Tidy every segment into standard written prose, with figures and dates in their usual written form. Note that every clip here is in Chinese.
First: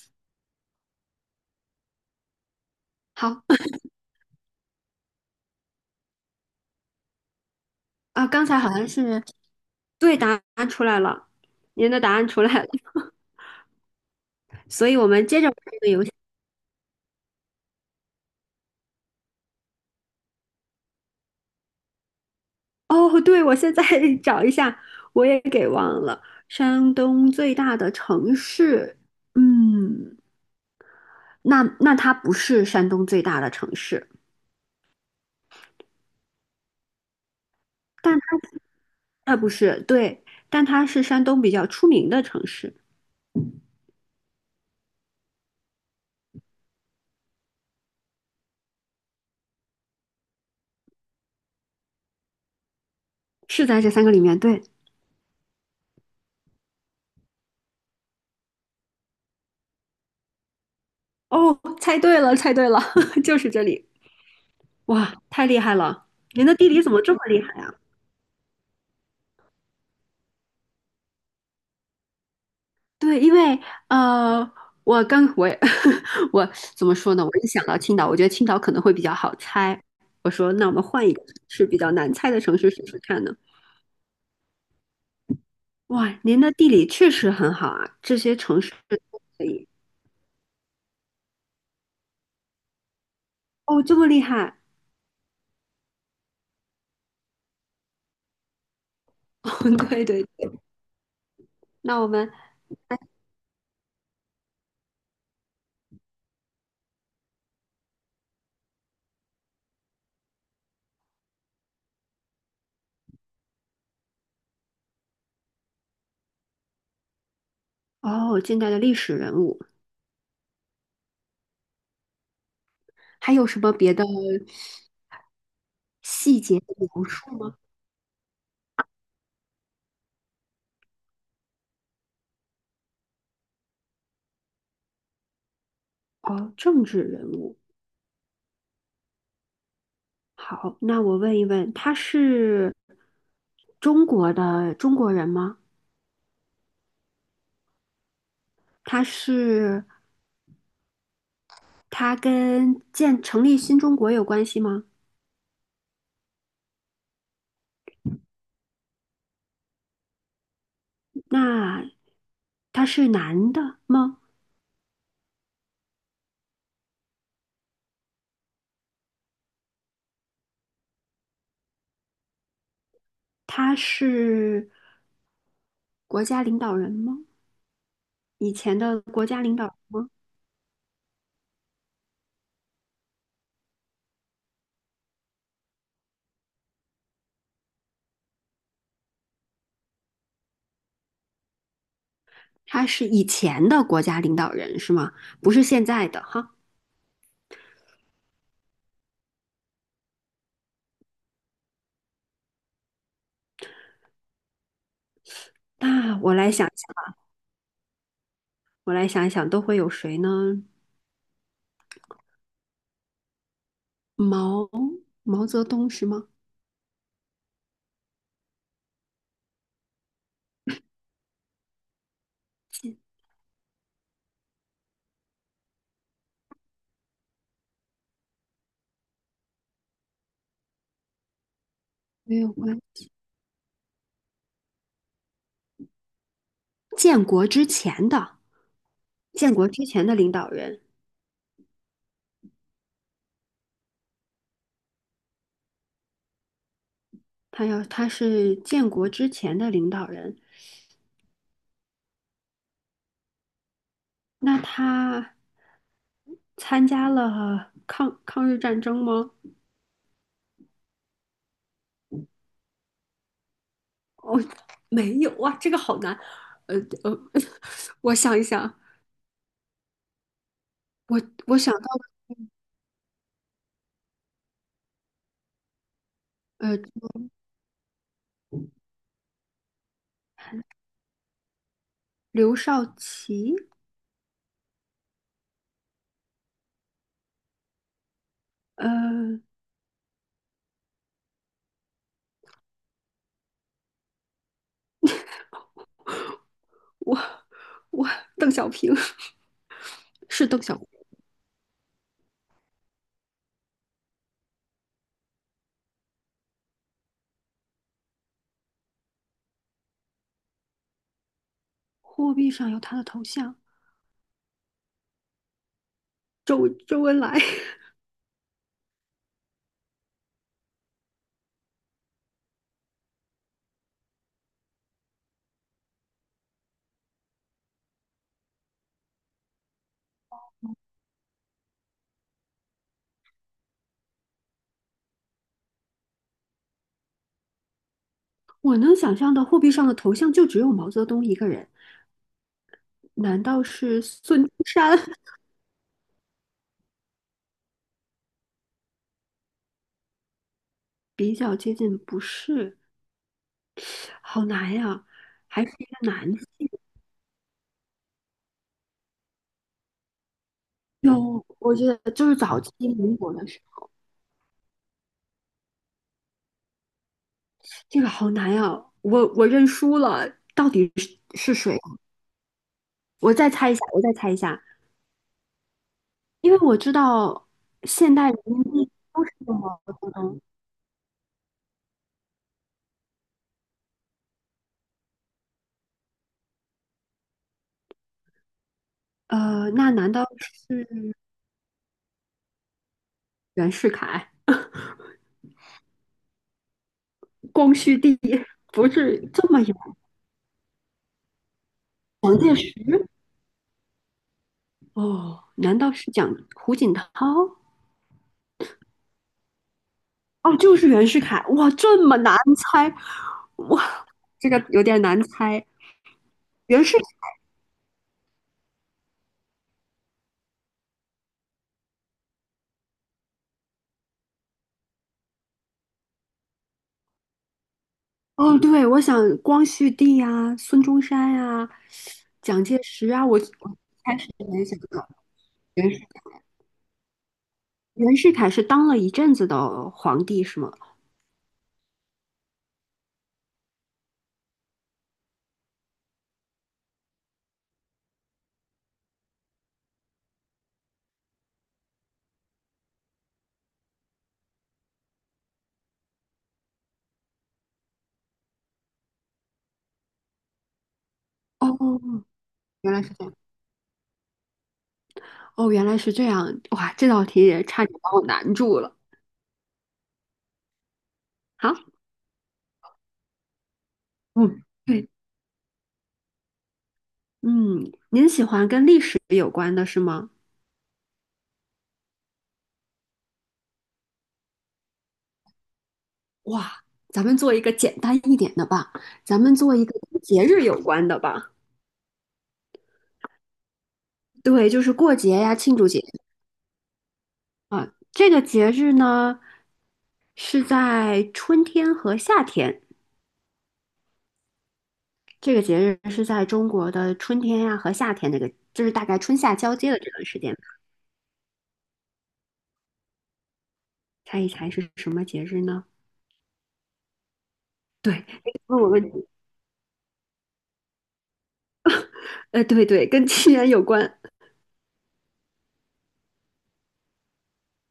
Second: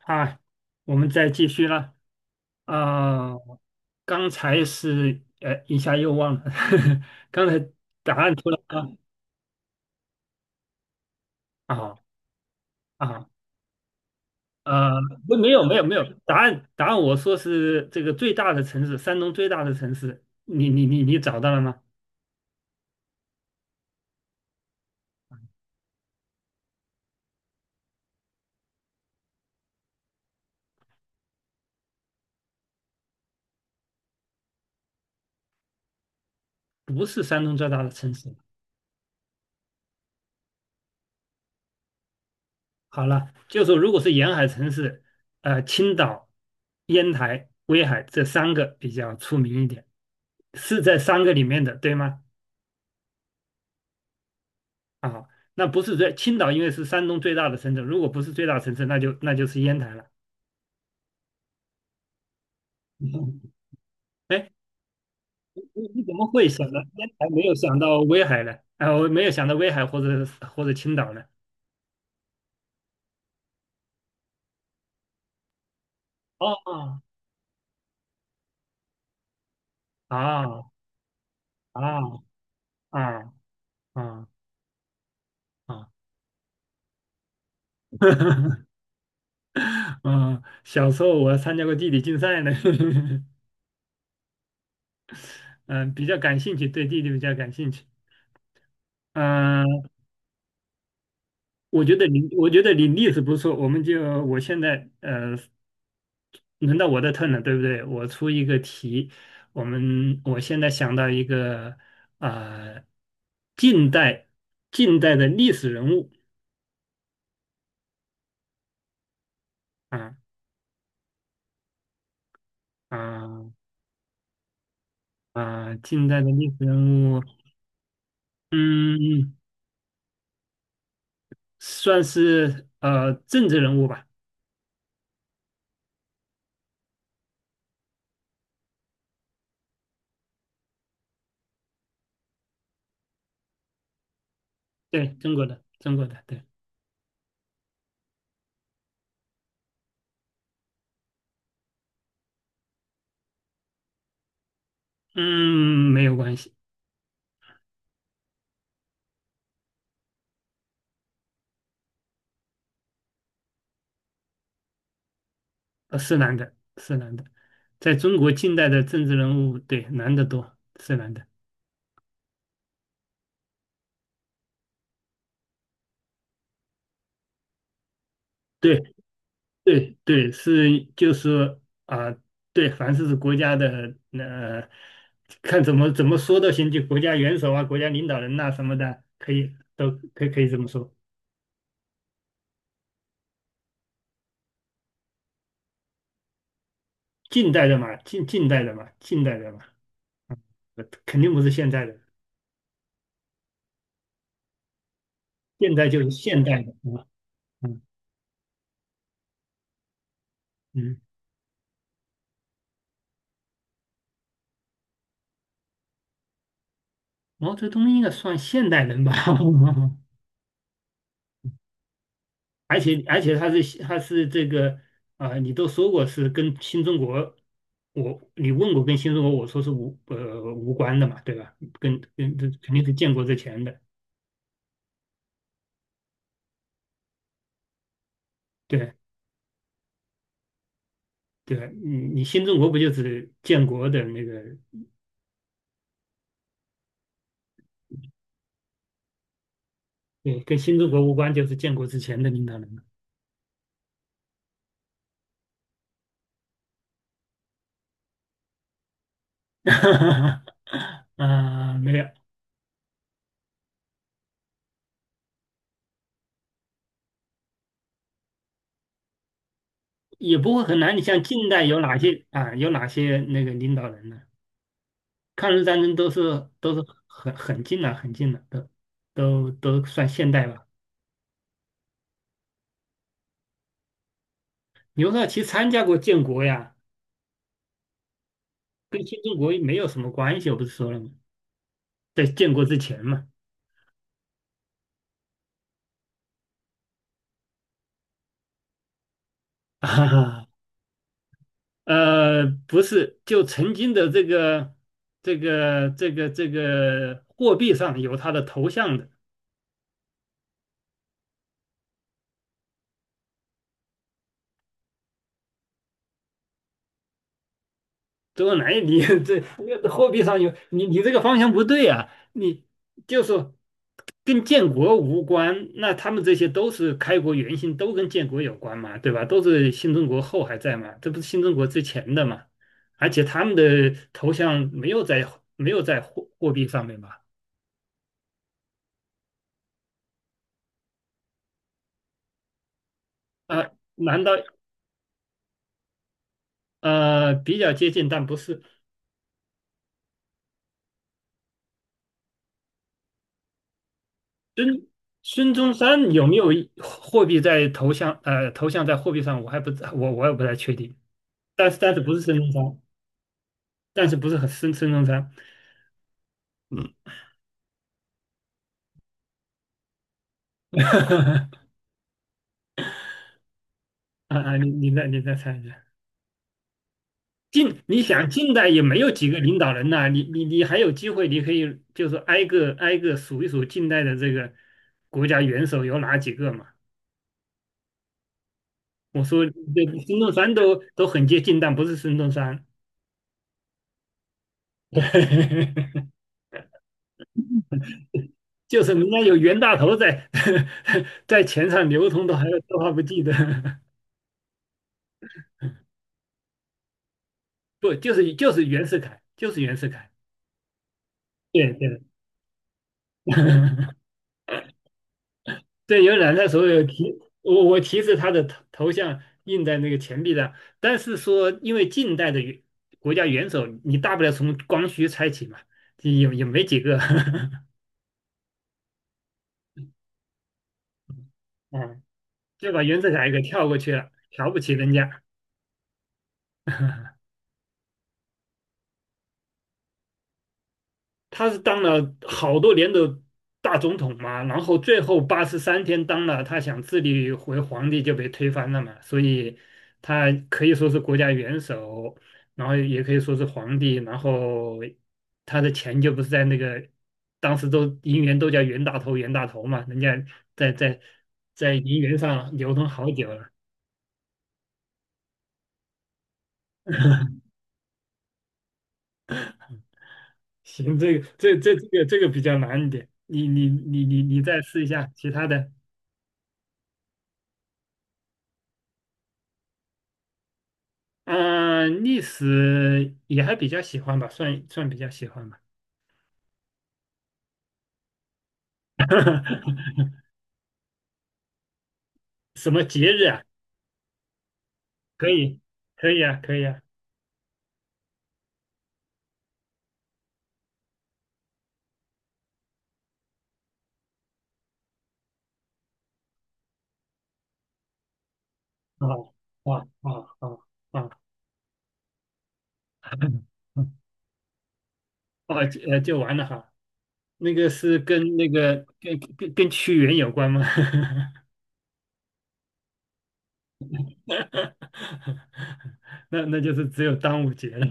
啊，我们再继续了。好啊、刚才是一下又忘了。刚才答啊，案刚出来才好像了。是对答案出来了，您啊的答案出来了，啊 啊所呃，以我们不，接着没玩有没这有个没游有，戏。答案答案我说是这个最大的城市，山东最大的城市，你找到了吗？哦，对，我现在 找一下，我也给忘了。山东最大的城市，嗯，那它不是山东最大的城市，不是山东最大的城市。但它不是，对，但它是山东比较出名的城市，好了，就说如果是沿海城市，青岛、烟台、威海这三个比较出名一点，是在三个里面的，对吗？是在这三个里面，对。啊，那不是最青岛，因为是山东最大的城镇，如果不是最大城市，那就是烟台了。哦，猜对了，猜对了，就是这里。哎，哇，太厉你害你了！怎么您会的想地到理怎么烟这么台，厉没害有啊？想到威海呢？啊，我没有想到威海或者青岛呢？对，因为呃，我刚我也 我哦怎么说呢？我一想到青岛，我觉得青岛可能会比较好猜。我说，那啊我们换一个是比啊较难猜的城市试试啊看啊呢？啊！哇，您的地理确实很好啊，这些城 市都可以。嗯，小时候我参加过地理竞赛呢。哦，这么厉害！嗯，比较感兴趣，对地理比较感兴趣。嗯，对对对，我觉那得我们你，我觉得你例子不错，我们就我现在轮到我的 turn 了，对不对？我出一个题，我现在想到一个呃，近代近代的历史人物。哦，近代的历史人物，啊还有啊什么别的啊，近代的细历史节的描人物。述吗？嗯，算是政治人物吧。哦，政治人物。好，那我问一问，他是中国的中对，国人中国吗？的中国的，对。他是他跟建成立新中国有关系吗？嗯，没有关系。那他是男的吗？是男的，是男的，在中国近代的政治人物，对，男的多，是男的。他是国家领导人吗？以前对，的国家领导人对吗？对，是就是啊、对，凡是是国家的，看怎么说都行，就国家元首啊、国家领导人呐、什么的，可以都可以这么说。他是以前的国家领导人是吗？不是现在的哈。近代的嘛，近代的嘛。嗯肯定不是现在的，现在就是那我现来代想一的，吧？想，嗯我来想一想，都会有谁呢？嗯，毛毛泽东是吗？毛泽东应该算现代人吧？而建且而且他是这个啊、你都说过是跟新中国，我你问我跟新中国，我说是无关的嘛，对吧？跟没跟这有肯关，定是建国之前的。建国之前的，对建国之前的领导人。对，你你新中国不就是建国的那个，他要他是建国之前的领导人，对，跟新中国无关，就是建国之前的领导人嘛。那他参加了抗日战争吗？啊没有。哦，没有哇，这个好难。呃呃，我想一想，也不会很难。你我像近我代想有到哪些啊？有哪些那个领导人呢？抗日战争都是都呃是很很近了，很近了，都都算现代吧。刘少奇，刘少奇参加过建国呀，跟新中呃国没有什么关系，我不是说了吗？在建国之前嘛。我我邓小平 啊，是邓小平，呃，不是，就曾经的这个这个货币上有他的头像的。货币上有他的头像，周恩来。周恩来，你 这货币上有你这个方向不对啊！你就是跟建国无关，那他们这些都是开国元勋，都跟建国有关嘛，对吧？都是新中国后还在嘛，这不是新中国之前的嘛？而且他们的头像没有在没有在货货币上面嘛？我能想象的货币上的头像就只有毛泽东一个人，难道啊、是难道孙中山？比较接近，但不是比较接近，不是，好难孙。呀，孙还是中一个山有男没性。有一货币在头像在货币上？我还不我也不太确定。有，但我是觉但是得不是就是孙中早期山，民国的时候，但是不是很孙中山。嗯，这个好难呀，我认输了，是谁？我再猜一下，我再猜一啊啊！下，你再猜一下，因为我知道近你现想代人近民代也币没有都几是个领用导毛人泽呐、你东，你你还有机会，你可以就是挨个挨个数一数近代的这个国家元首有哪几个嘛？我说这那难孙道中山都都是很接近，但不是孙中山。袁世凯、光绪帝？就不是人家是有这袁么有大头在 在钱上流通，的，蒋还介有石都还不记得。哦？难道是蒋胡锦涛？不就是就是袁世凯，就是袁世凯。哦，就是袁世凯。哇，对对。这么难猜，哇，这个有点难猜。对，有染色所有袁世提我我提示他的头像印在那个钱币上，但是说因为近代的国家元首，你大不了从光绪猜起嘛，也也没几个。哦，对，我想光绪帝呀、孙中山呀、嗯，蒋就介把袁石世啊，凯我给跳我过去了，开始瞧不联起想人到家。袁世 袁世凯是当了一阵子的皇帝是吗？他是当了好多年的大总统嘛，然后最后83天当了，他想自立为皇帝就被推翻了嘛，所以他可以说是国家元首，然后也可以说是皇帝，然后他的钱就不是在那个当时都银元都叫袁大头嘛，人家在在在银元哦，上流通原来好是这久样，了。哦，原来是这样，哇，这道题 也差点把我难住了。行，这个好，这个这个比较难一点，你再嗯，试一对，下其他的。嗯，您喜欢跟历史有关的是吗？嗯，历史也还比较喜欢吧，算比较喜欢吧。哇，咱们做一个简单一点的吧，咱们做一个 跟节日有关的吧。什么节日啊？对，就是过可节呀、以，庆祝节可以啊，可以啊。啊，这个节日呢是在春天和夏天，这个节日是在中国的春天呀、和夏天那个，就是大啊概哦春夏交哦接的这段哦时间。哦哦。猜一猜是什么节日哦，就呢？就完了哈。那个是对，跟那你问个我问题，跟屈原有关吗？对对，跟屈原有关，那那就是只有端午节了。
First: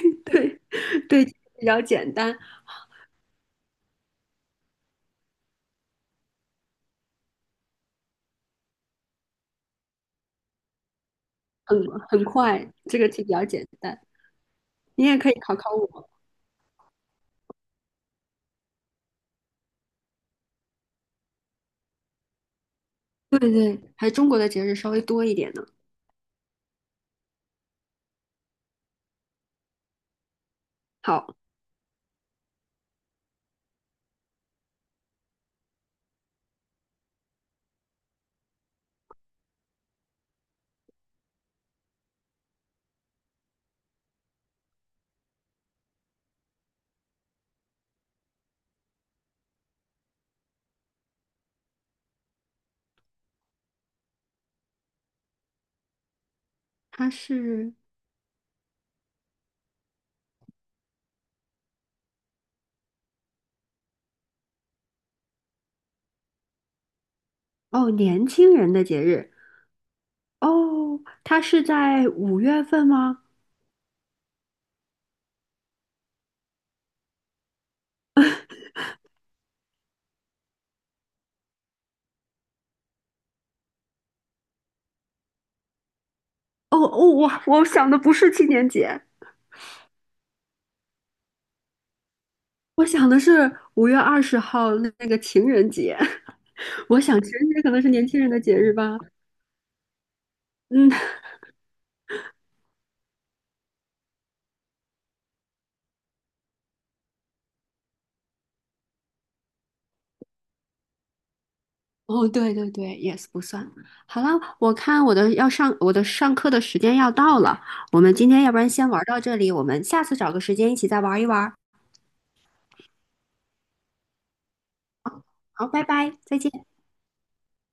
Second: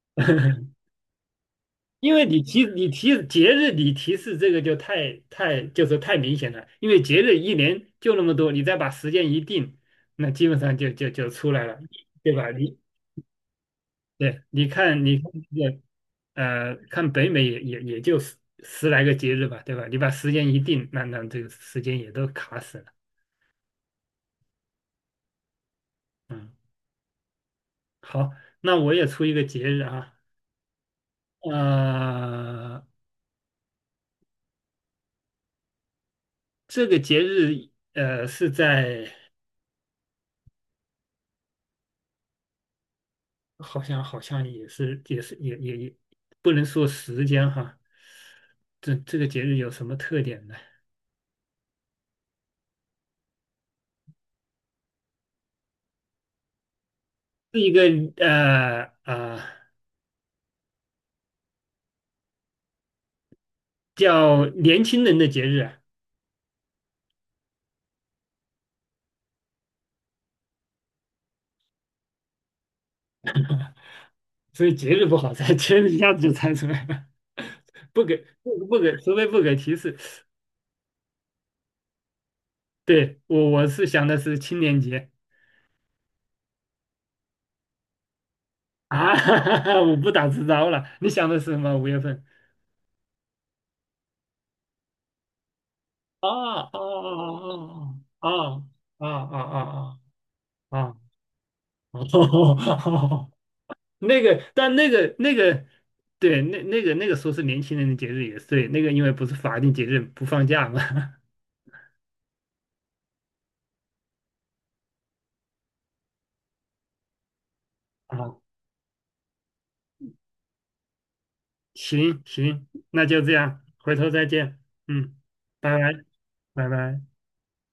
对 对，比较简因为单，你提节日，你提示这个就就是太明显了。因为节日一年就那么多，你再把时间一定，那基本上就出来了，很对吧？快，你这个题比较简单，对，你也你可看以考这考个。我。看北美也就十十来个节日吧，对吧？你把时间一定，那那这个时间也都卡死了。对对，还中国的节日稍微多一点呢。好，那我也出一个节日啊。好，呃，这个节日是在。好像好像也是也是也不能说时间哈。这这个节日有什么特点呢？它是一是个呃呃叫年轻人的节日啊。哦年轻人的节日。哦，它是在5月份吗？所以节日不好猜，节日一下子就猜出来了，不给不不给，除非不给提示。对，我是想的是青年节哦哦，我我想的不是青年节，啊。我不打自招了。你想的是什么？五月份？我想的是5月20号那那个情人节。啊我想情啊人节可能是年轻啊人的节日吧。啊啊啊啊啊啊啊！嗯，啊！哦，那个，但那个那个，对，那那个那个说是年轻人的节日也是对，那个因为不是法定节日不放假嘛。哦，对对对，yes 不算。好了，我看我的要上我的上课的时间要到了，我们今啊，天要不然先玩到这里，我们下次找个时间一起再玩一玩。行行，那就这样，回头再见。嗯，好，拜拜拜，拜，再见。拜拜。